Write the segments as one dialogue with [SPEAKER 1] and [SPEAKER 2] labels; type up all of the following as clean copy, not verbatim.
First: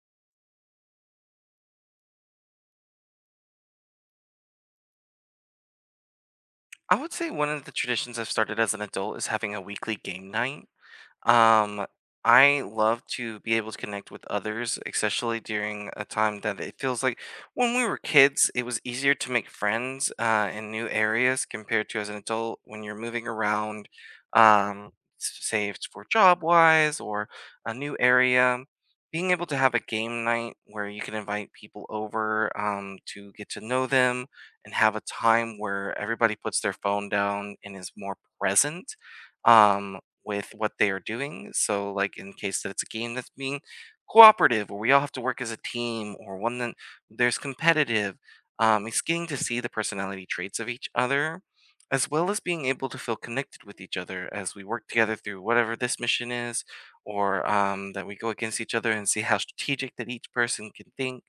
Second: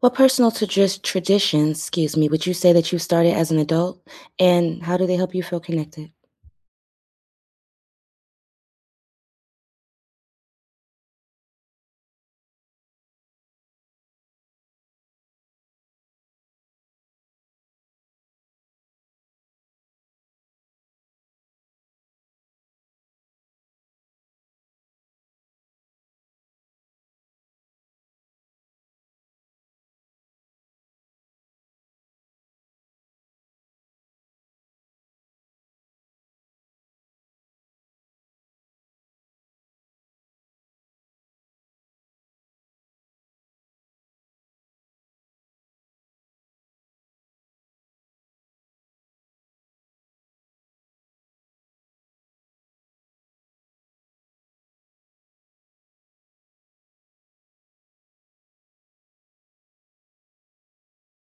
[SPEAKER 1] What personal to just traditions, excuse me, would you say that you started as an adult, and how do they help you feel connected?
[SPEAKER 2] I would say one of the traditions I've started as an adult is having a weekly game night. Um, I love to be able to connect with others, especially during a time that it feels like when we were kids, it was easier to make friends in new areas compared to as an adult when you're moving around. um, Say it's for job wise or a new area. Being able to have a game night where you can invite people over to get to know them and have a time where everybody puts their phone down and is more present Um, with what they are doing. So, like in case that it's a game that's being cooperative, or we all have to work as a team, or one that there's competitive, it's getting to see the personality traits of each other, as well as being able to feel connected with each other as we work together through whatever this mission is, or that we go against each other and see how strategic that each person can think.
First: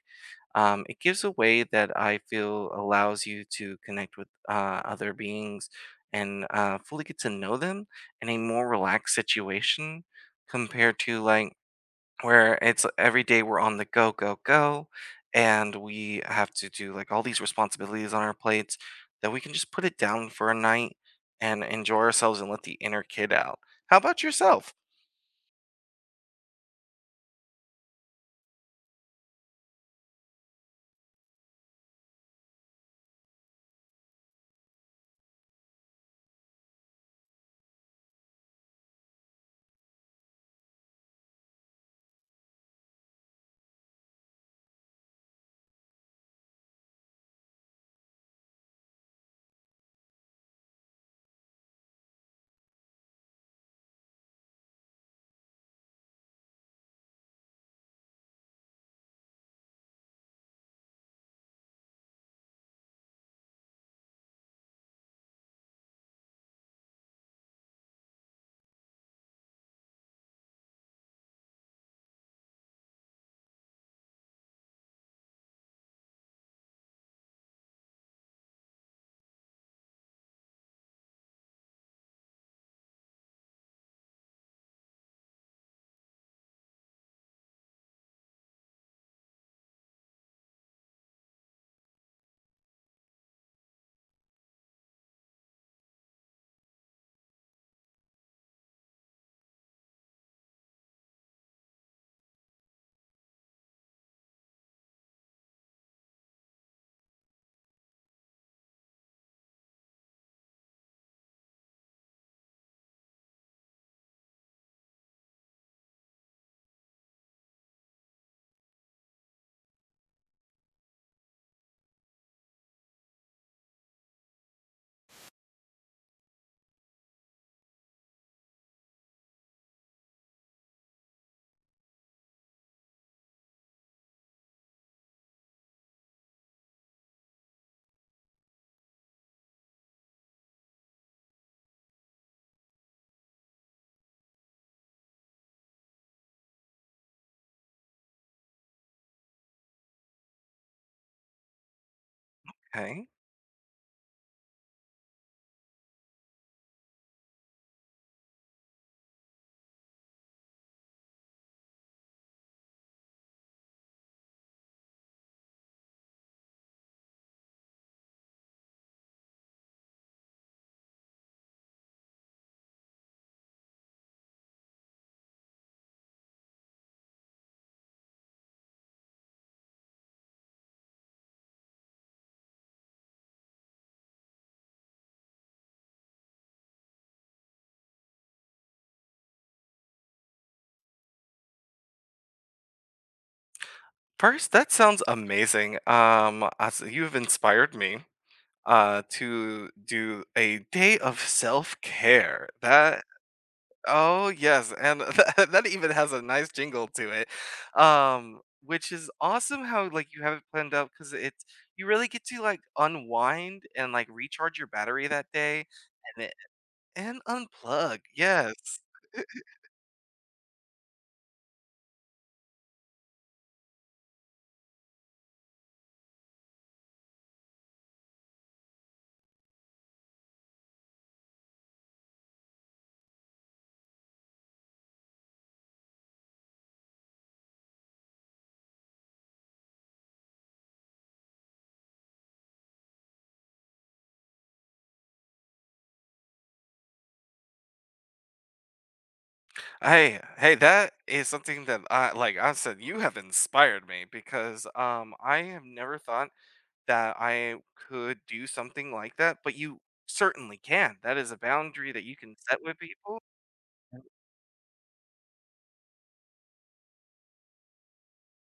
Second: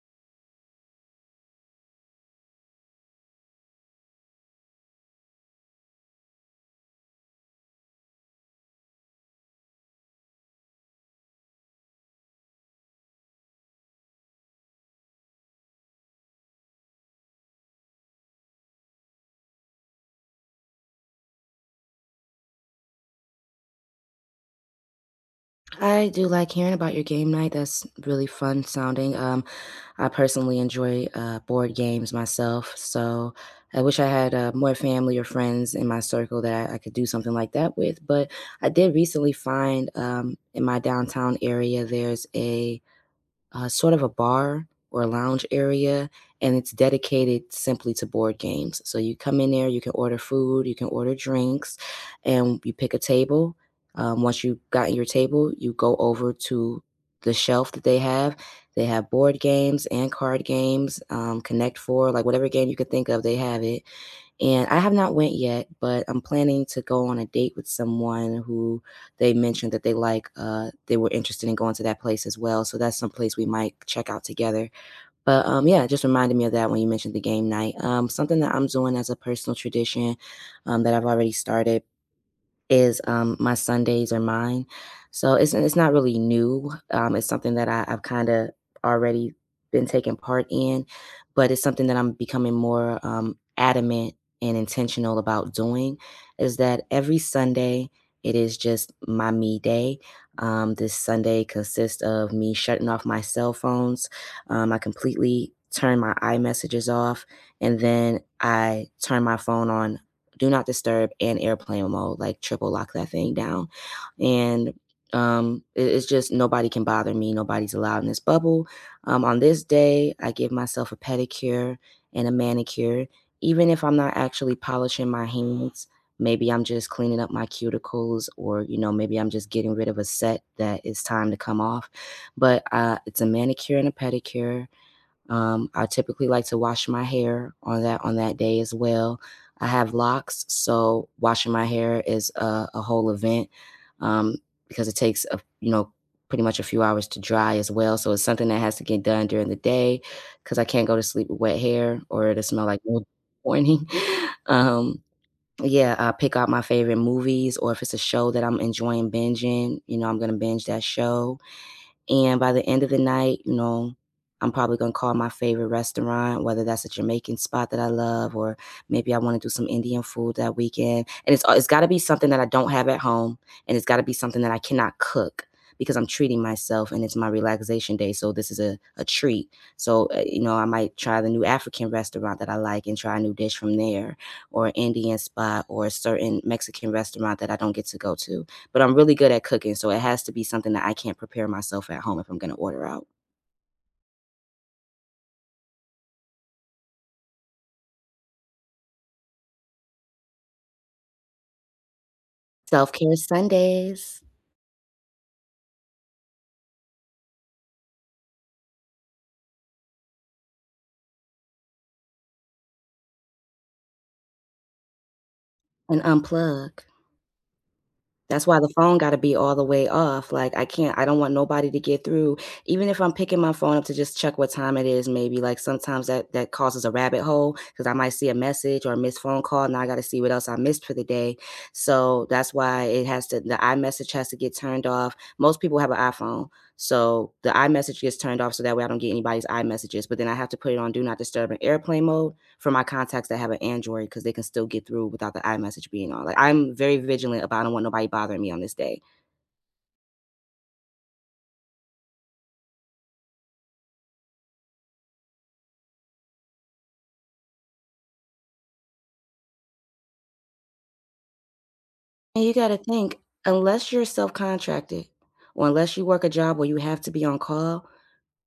[SPEAKER 2] It gives a way that I feel allows you to connect with other beings and fully get to know them in a more relaxed situation compared to like where it's every day we're on the go, go, go, and we have to do like all these responsibilities on our plates that we can just put it down for a night and enjoy ourselves and let the inner kid out. How about yourself?
[SPEAKER 1] I do like hearing about your game night. That's really fun sounding. I personally enjoy board games myself, so I wish I had more family or friends in my circle that I could do something like that with. But I did recently find in my downtown area there's a sort of a bar or a lounge area, and it's dedicated simply to board games. So you come in there, you can order food, you can order drinks, and you pick a table. Once you've gotten your table, you go over to the shelf that they have. They have board games and card games, Connect Four, like whatever game you could think of, they have it and I have not went yet, but I'm planning to go on a date with someone who they mentioned that they like. They were interested in going to that place as well, so that's some place we might check out together. But yeah, it just reminded me of that when you mentioned the game night. Something that I'm doing as a personal tradition, that I've already started is, my Sundays are mine. So it's not really new. It's something that I've kind of already been taking part in, but it's something that I'm becoming more adamant and intentional about doing. Is that every Sunday it is just my me day. This Sunday consists of me shutting off my cell phones. I completely turn my iMessages off, and then I turn my phone on do not disturb and airplane mode, like triple lock that thing down. And it's just nobody can bother me. Nobody's allowed in this bubble. On this day, I give myself a pedicure and a manicure, even if I'm not actually polishing my hands. Maybe I'm just cleaning up my cuticles, or you know, maybe I'm just getting rid of a set that is time to come off. But it's a manicure and a pedicure. I typically like to wash my hair on that day as well. I have locks, so washing my hair is a whole event um, because it takes a, you know, pretty much a few hours to dry as well. So it's something that has to get done during the day because I can't go to sleep with wet hair or it'll smell like milk in
[SPEAKER 2] Okay.
[SPEAKER 1] the morning. um, yeah, I pick out my favorite movies or if it's a show that I'm enjoying binging, you know, I'm gonna binge that show. And by the end of the night, you know, I'm probably going to call my favorite restaurant, whether that's a Jamaican spot that I love, or maybe I want to do some Indian food that weekend. And it's got to be something that I don't have at home. And it's got to be something that I cannot cook because I'm treating myself and it's my relaxation day. So this is a treat. So, you know, I might try the new African restaurant that I like and try a new dish from there, or an Indian spot, or a certain Mexican restaurant that I don't get to go to but I'm really good at cooking, so it has to be something that I can't prepare myself at home if I'm gonna order out.
[SPEAKER 2] First, that sounds amazing. As you've inspired me to do a day of self-care. That
[SPEAKER 1] Self-care Sundays
[SPEAKER 2] oh, yes, and that even has a nice jingle to it, um, which is awesome how, like, you have it planned out because it's you really get to, like, unwind and, like, recharge your battery that day
[SPEAKER 1] and
[SPEAKER 2] and it
[SPEAKER 1] unplug.
[SPEAKER 2] and unplug,
[SPEAKER 1] That's why the
[SPEAKER 2] yes.
[SPEAKER 1] phone gotta be all the way off, like, I don't want nobody to get through, even if I'm picking my phone up to just check what time it is maybe, like, sometimes that causes a rabbit hole because I might see a message or a missed phone call, and I gotta see what else I missed for the day, so that's why it has to the iMessage has to get turned off. Most people have an iPhone, so the iMessage gets turned off so that way I don't get anybody's iMessages, but then I have to put it on do not disturb in airplane mode for my contacts that have an Android because they can still get through without the iMessage being on. Like I'm very vigilant about I don't want nobody bothering me on this day.
[SPEAKER 2] Hey, hey, that is something that I like I said, you have inspired me because, I have never thought that I could do something like that, but you certainly can. That is a boundary that you can
[SPEAKER 1] And you
[SPEAKER 2] set
[SPEAKER 1] got to
[SPEAKER 2] with
[SPEAKER 1] think,
[SPEAKER 2] people.
[SPEAKER 1] unless you're self contracted or unless you work a job where you have to be on call,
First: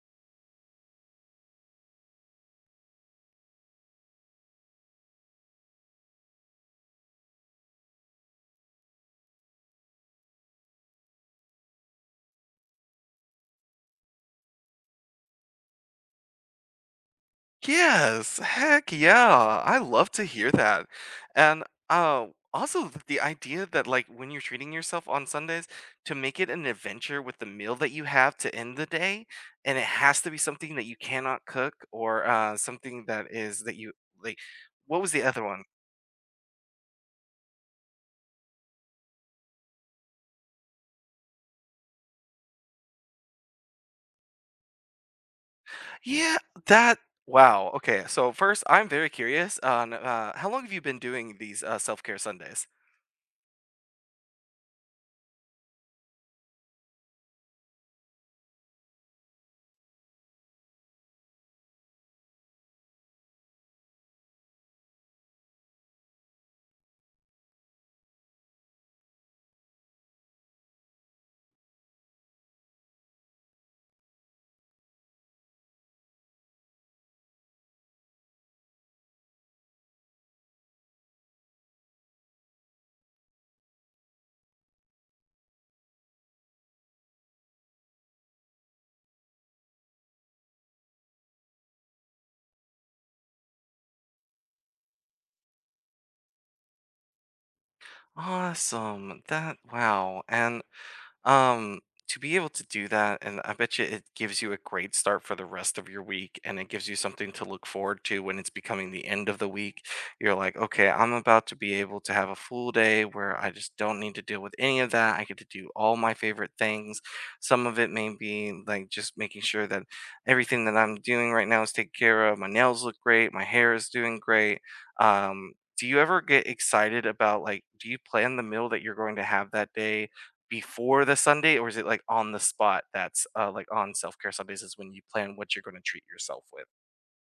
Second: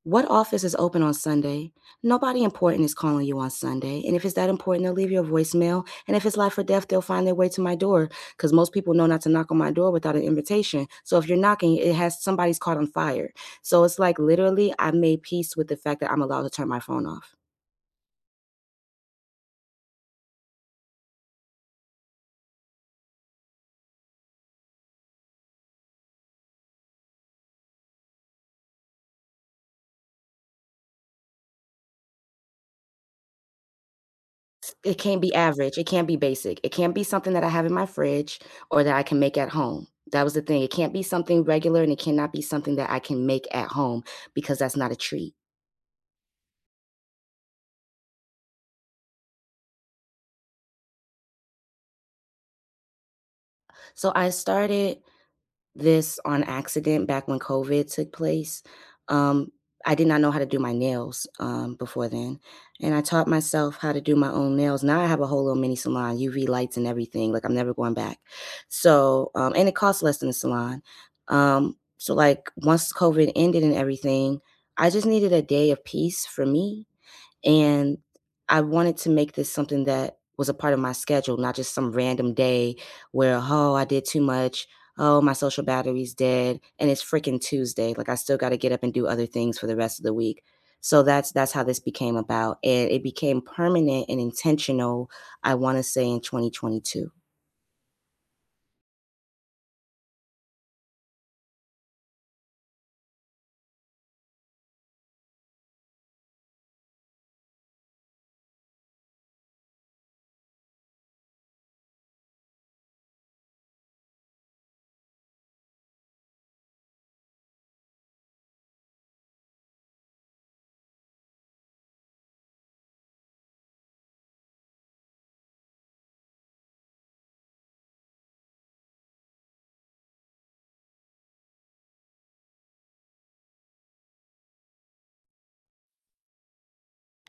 [SPEAKER 1] what office is open on Sunday? Nobody important is calling you on Sunday. And if it's that important, they'll leave you a voicemail. And if it's life or death, they'll find their way to my door because most people know not to knock on my door without an invitation. So if you're knocking, it has somebody's caught on fire. So it's like literally, I made peace with the fact that I'm allowed to turn my phone off.
[SPEAKER 2] Yes, heck yeah. I love to hear that. And uh, also the idea that like when you're treating yourself on Sundays to make it an adventure with the meal that you have to end the day, and it has to be something that you cannot cook or something that is that you like,
[SPEAKER 1] It
[SPEAKER 2] what was
[SPEAKER 1] can't
[SPEAKER 2] the
[SPEAKER 1] be
[SPEAKER 2] other one?
[SPEAKER 1] average, it can't be basic, it can't be something that I have in my fridge or that I can make at home. That was the thing, it can't be something regular and it cannot be something that I can make at home because that's not a treat.
[SPEAKER 2] Yeah, that wow. Okay, so first I'm very curious on how long have you been doing these self-care Sundays?
[SPEAKER 1] So I started this on accident back when COVID took place. Um, I did not know how to do my nails, before then, and I taught myself how to do my own nails. Now I have a whole little mini salon, UV lights and everything, like, I'm never going back. So, and it costs less than a salon. So, like, once COVID ended and everything, I just needed a day of peace for me and I wanted to make this something that was a part of my schedule, not just some random day where, oh, I did too much. Oh, my social battery's dead. And it's freaking Tuesday. Like I still gotta get up and do other things for the rest of the week. So that's how this became about. And it became permanent and intentional, I wanna say in 2022.
[SPEAKER 2] Awesome. That wow. And Um, to be able to do that, and I bet you it gives you a great start for the rest of your week, and it gives you something to look forward to when it's becoming the end of the week. You're like, okay, I'm about to be able to have a full day where I just don't need to deal with any of that. I get to do all my favorite things. Some of it may be like just making sure that everything that I'm doing right now is taken care of. My nails look great, my hair is doing great. Um, do you ever get excited about like, do you plan the meal that you're going to have that day, before the Sunday, or is it like on the spot that's like on self care Sundays is when you plan what you're going to treat yourself with?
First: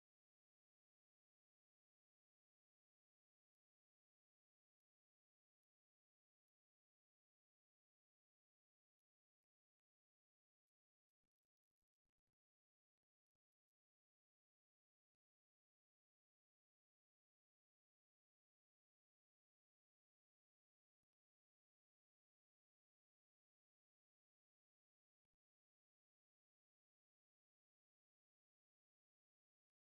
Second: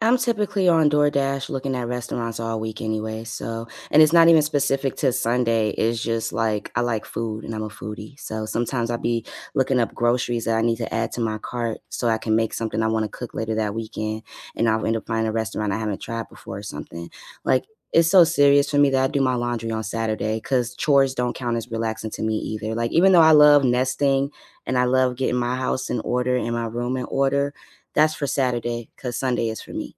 [SPEAKER 1] I'm typically on DoorDash looking at restaurants all week anyway, so and it's not even specific to Sunday, it's just, like, I like food and I'm a foodie, so sometimes I'll be looking up groceries that I need to add to my cart so I can make something I wanna cook later that weekend, and I'll end up finding a restaurant I haven't tried before or something. Like, it's so serious for me that I do my laundry on Saturday because chores don't count as relaxing to me either, like, even though I love nesting and I love getting my house in order and my room in order, that's for Saturday because Sunday is for me.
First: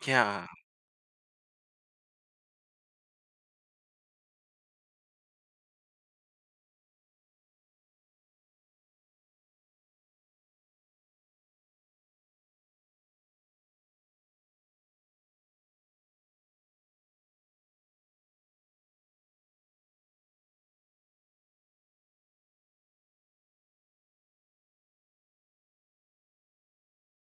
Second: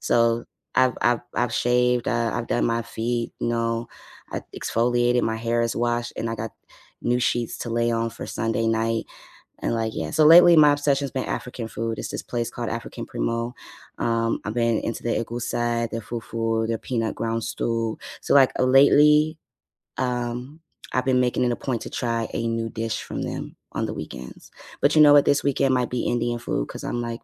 [SPEAKER 1] So
[SPEAKER 2] Yeah,
[SPEAKER 1] I've shaved, I've done my feet, you know, I exfoliated, my hair is washed, and I got new sheets to lay on for Sunday night. And like, yeah, so lately my obsession's been African food. It's this place called African Primo. I've been into the igusai, the fufu, the peanut ground stew. So like lately, um, I've been making it a point to try a new dish from them on the weekends. But you know what? This weekend might be Indian food because I'm like,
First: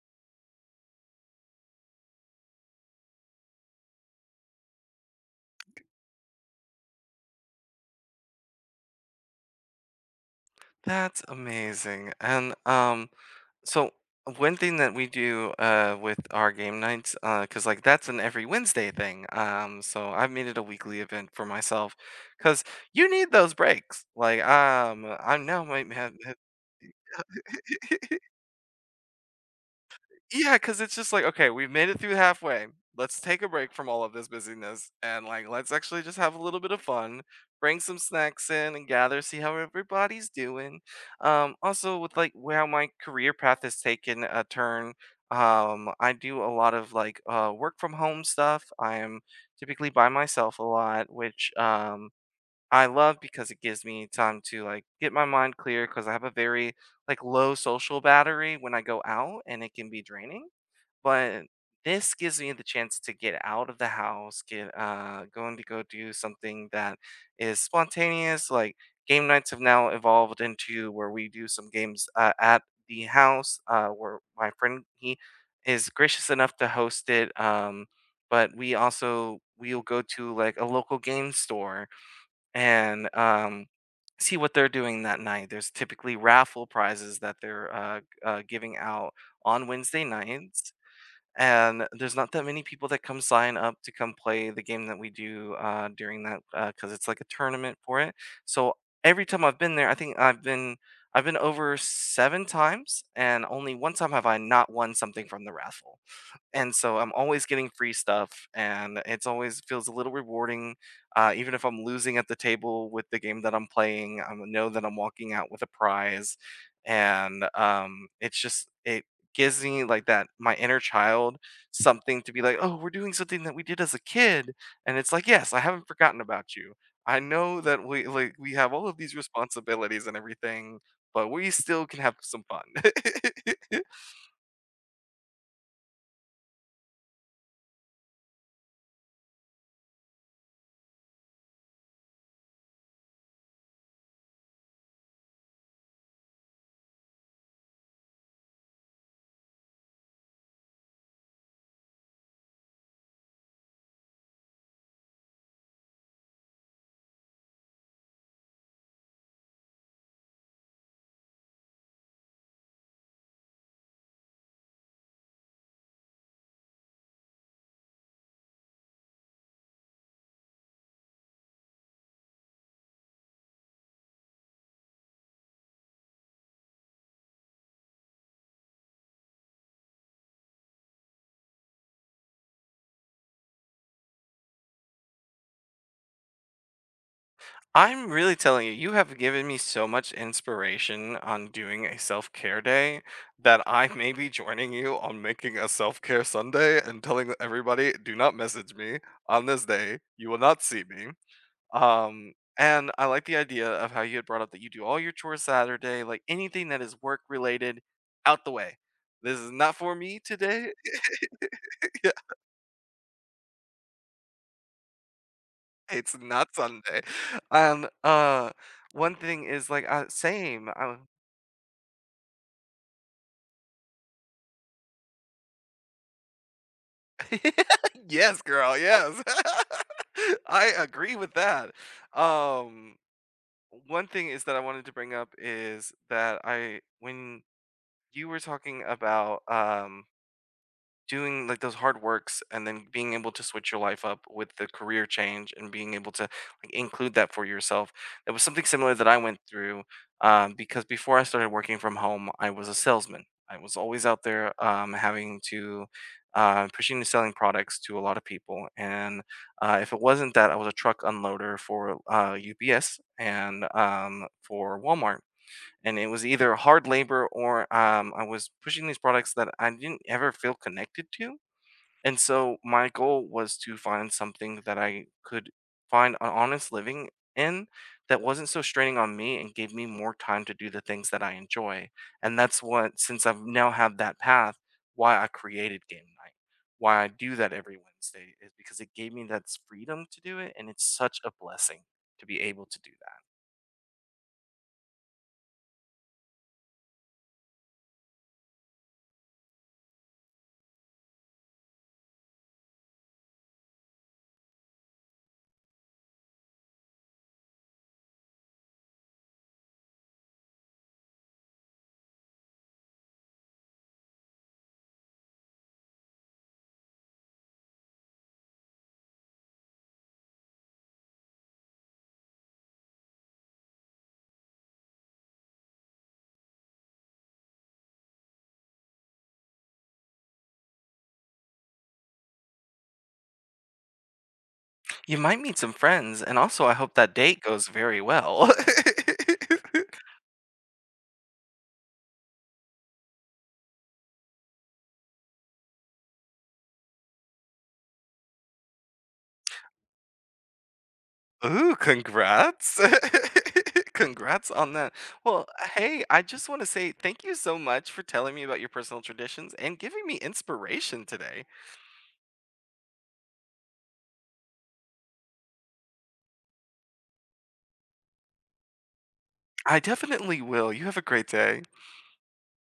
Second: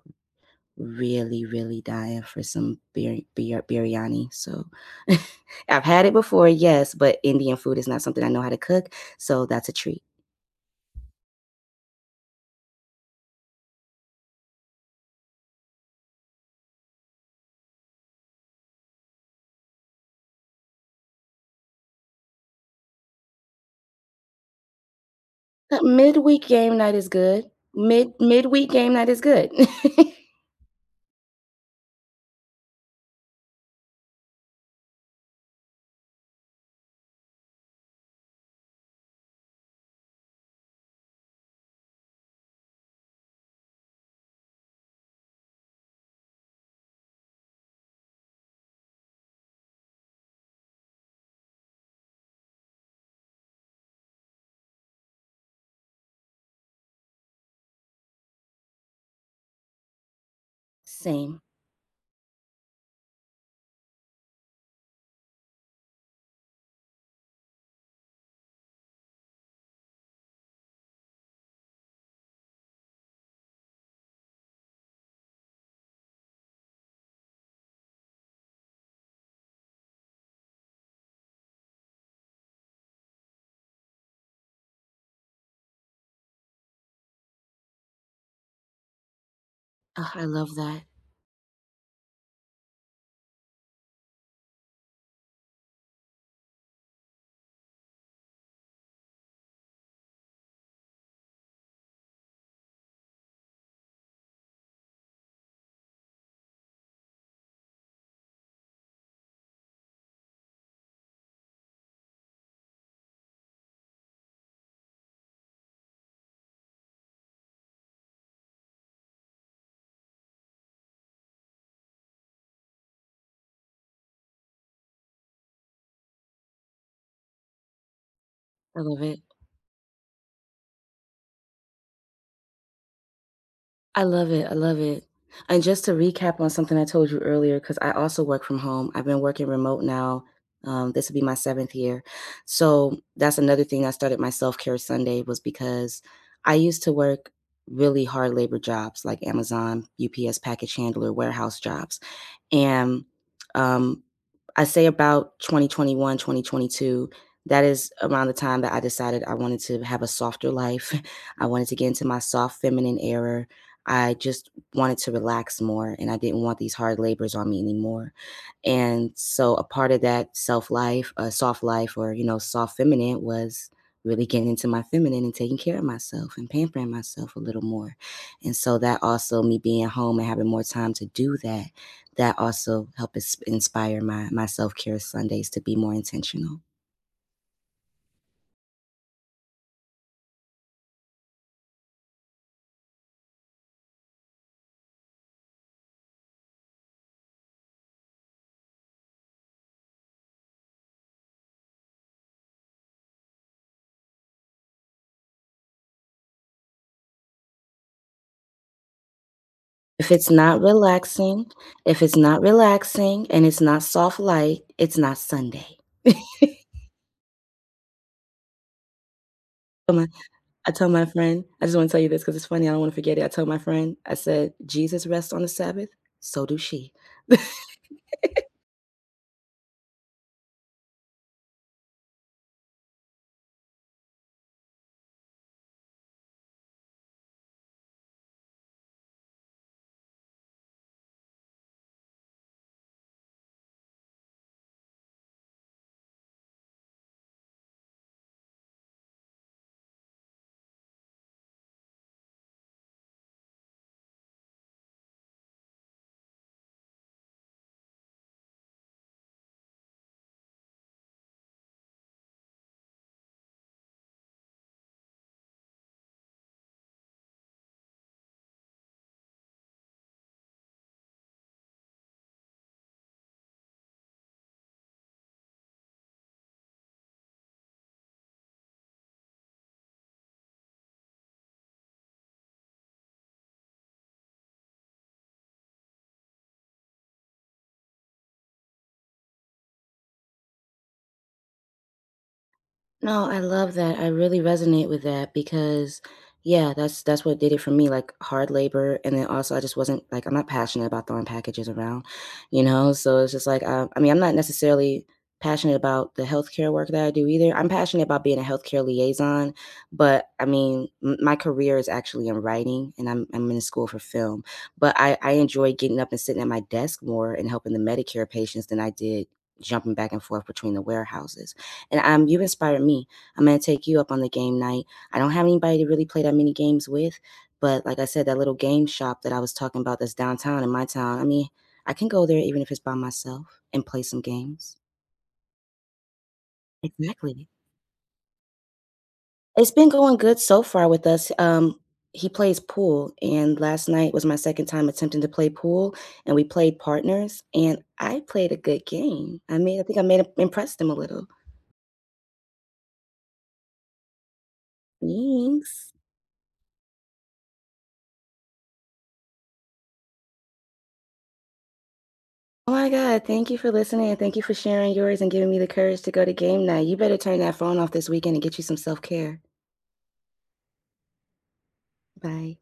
[SPEAKER 1] really, really dying for some biryani. So I've had it before, yes, but Indian food is not something I know how to cook, so that's a treat.
[SPEAKER 2] that's amazing. And so one thing that we do with our game nights, because like that's an every Wednesday thing. So I've made it a weekly event for myself, because you need those breaks. I now
[SPEAKER 1] But
[SPEAKER 2] might have
[SPEAKER 1] midweek game night is good. Midweek game night is good.
[SPEAKER 2] yeah, because it's just like, okay, we've made it through halfway. Let's take a break from all of this busyness and like let's actually just have a little bit of fun. Bring some snacks in and gather, see how everybody's doing. Also with like where my career path has taken a turn. I do a lot of like work from home stuff. I am typically by myself a lot, which I love because it gives me time to like get my mind clear because I have a very like low social battery when I go out and it can be draining,
[SPEAKER 1] Same.
[SPEAKER 2] but this gives me the chance to get out of the house, get going to go do something that is spontaneous. Like game nights have now evolved into where we do some games at the house, where my friend he is gracious enough to host it. But we also we'll go to like a local game store and see what they're doing that night. There's typically raffle prizes that they're giving out on Wednesday
[SPEAKER 1] Oh, I love
[SPEAKER 2] nights,
[SPEAKER 1] that.
[SPEAKER 2] and there's not that many people that come sign up to come play the game that we do during that, because it's like a tournament for it. So every time I've been there, I think I've been over seven times, and only one time have I not won something from the raffle. And so I'm always getting free stuff, and it's always feels a little rewarding. Even if I'm losing at the table with the game that I'm playing, I know that I'm walking out with a prize, and it's just it gives me like that my inner child something to be like, oh, we're doing something that we did as a kid, and it's like, yes, I haven't forgotten about you. I know that we like we have
[SPEAKER 1] I
[SPEAKER 2] all of
[SPEAKER 1] love
[SPEAKER 2] these
[SPEAKER 1] it.
[SPEAKER 2] responsibilities and everything, but we still can have some fun.
[SPEAKER 1] I love it, I love it. And just to recap on something I told you earlier, because I also work from home. I've been working remote now, this will be my 7th year. So, that's another thing I started my self-care Sunday was because I used to work really hard labor jobs like Amazon, UPS package handler, warehouse jobs. And, um, I say about 2021, 2022, that is around the time that I decided I wanted to have a softer life. I wanted to get into my soft feminine era. I just wanted to relax more and I didn't want these hard labors on me anymore. And so a part of that self life, soft life or, you know, soft feminine was really getting into my feminine and taking care of myself and pampering myself a little more. And so that also me being home and having more time to do that that also inspire my self-care Sundays to be more intentional.
[SPEAKER 2] I'm really telling you, you have given me so much inspiration on doing a self care day that I may be joining you on making a self care Sunday and telling everybody do not message me on this day. You will not see me. And I like the idea of how you had brought up that you do all your chores Saturday, like anything that is work related, out the way. This is not for
[SPEAKER 1] If
[SPEAKER 2] me
[SPEAKER 1] it's not
[SPEAKER 2] today.
[SPEAKER 1] relaxing if
[SPEAKER 2] Yeah,
[SPEAKER 1] it's not relaxing and it's not soft light, it's not Sunday. Tell
[SPEAKER 2] it's not Sunday. Um. uh, One thing is like
[SPEAKER 1] my
[SPEAKER 2] same.
[SPEAKER 1] I told
[SPEAKER 2] I
[SPEAKER 1] my friend I just wanna tell you this because it's funny, I don't wanna forget it. I told my friend, I said, "Jesus rests on the Sabbath, so do she."
[SPEAKER 2] yes, girl. Yes, I agree with that. Um, One thing is that I wanted to bring up is that I when you were talking about doing like those hard works and then being able to switch your life up with the career change and being able to like include that for yourself, it was something similar that I went through, because before I started working from home I was a salesman, I was always out there having to pushing and selling products to a lot of people, and if it wasn't that I was a truck unloader for UPS and for Walmart, and it was either hard labor or I was pushing these products that I didn't ever feel connected to. And so my goal was to find something that I could find an honest living in that wasn't so straining on me and gave me more time to do the things that I enjoy. And that's what, since I've now had that path, why I created game night, why I do that every Wednesday is because it gave me that freedom to do it. And it's such a blessing to be able to do.
[SPEAKER 1] No, I love that. I really resonate with that because yeah, that's what did it for me, like hard labor. And then also I just wasn't like I'm not passionate about throwing packages around, you know? So it's just like I mean, I'm not necessarily passionate about the healthcare work that I do either. I'm passionate about being a healthcare liaison, but I mean, my career is actually in writing and I'm in school for film. But I enjoy getting up and sitting at my desk more and helping the Medicare patients than I did jumping back and forth between the warehouses. And you've inspired me. I'm gonna take you up on the game night. I don't have anybody to really play that many games with, but like I said, that little game shop that I was talking about that's downtown in my town. I mean, I can go there even if it's by myself and play some games.
[SPEAKER 2] You might meet some friends, and also I hope that date
[SPEAKER 1] Exactly.
[SPEAKER 2] goes very well.
[SPEAKER 1] It's been going good so far with us. He plays pool, and last night was my second time attempting to play pool, and we played partners, and I played a good game. I mean, I think I made him impressed him a little.
[SPEAKER 2] Ooh, congrats. Congrats on that. Well,
[SPEAKER 1] Thanks.
[SPEAKER 2] hey, I just want to say thank you so much for telling me about your personal traditions and giving me inspiration today.
[SPEAKER 1] Oh my god, thank you for listening and thank you for sharing yours and giving me the courage to go to game night. You better turn that phone off this weekend and get you some self-care.
[SPEAKER 2] I definitely will. You have a great day.
[SPEAKER 1] Bye.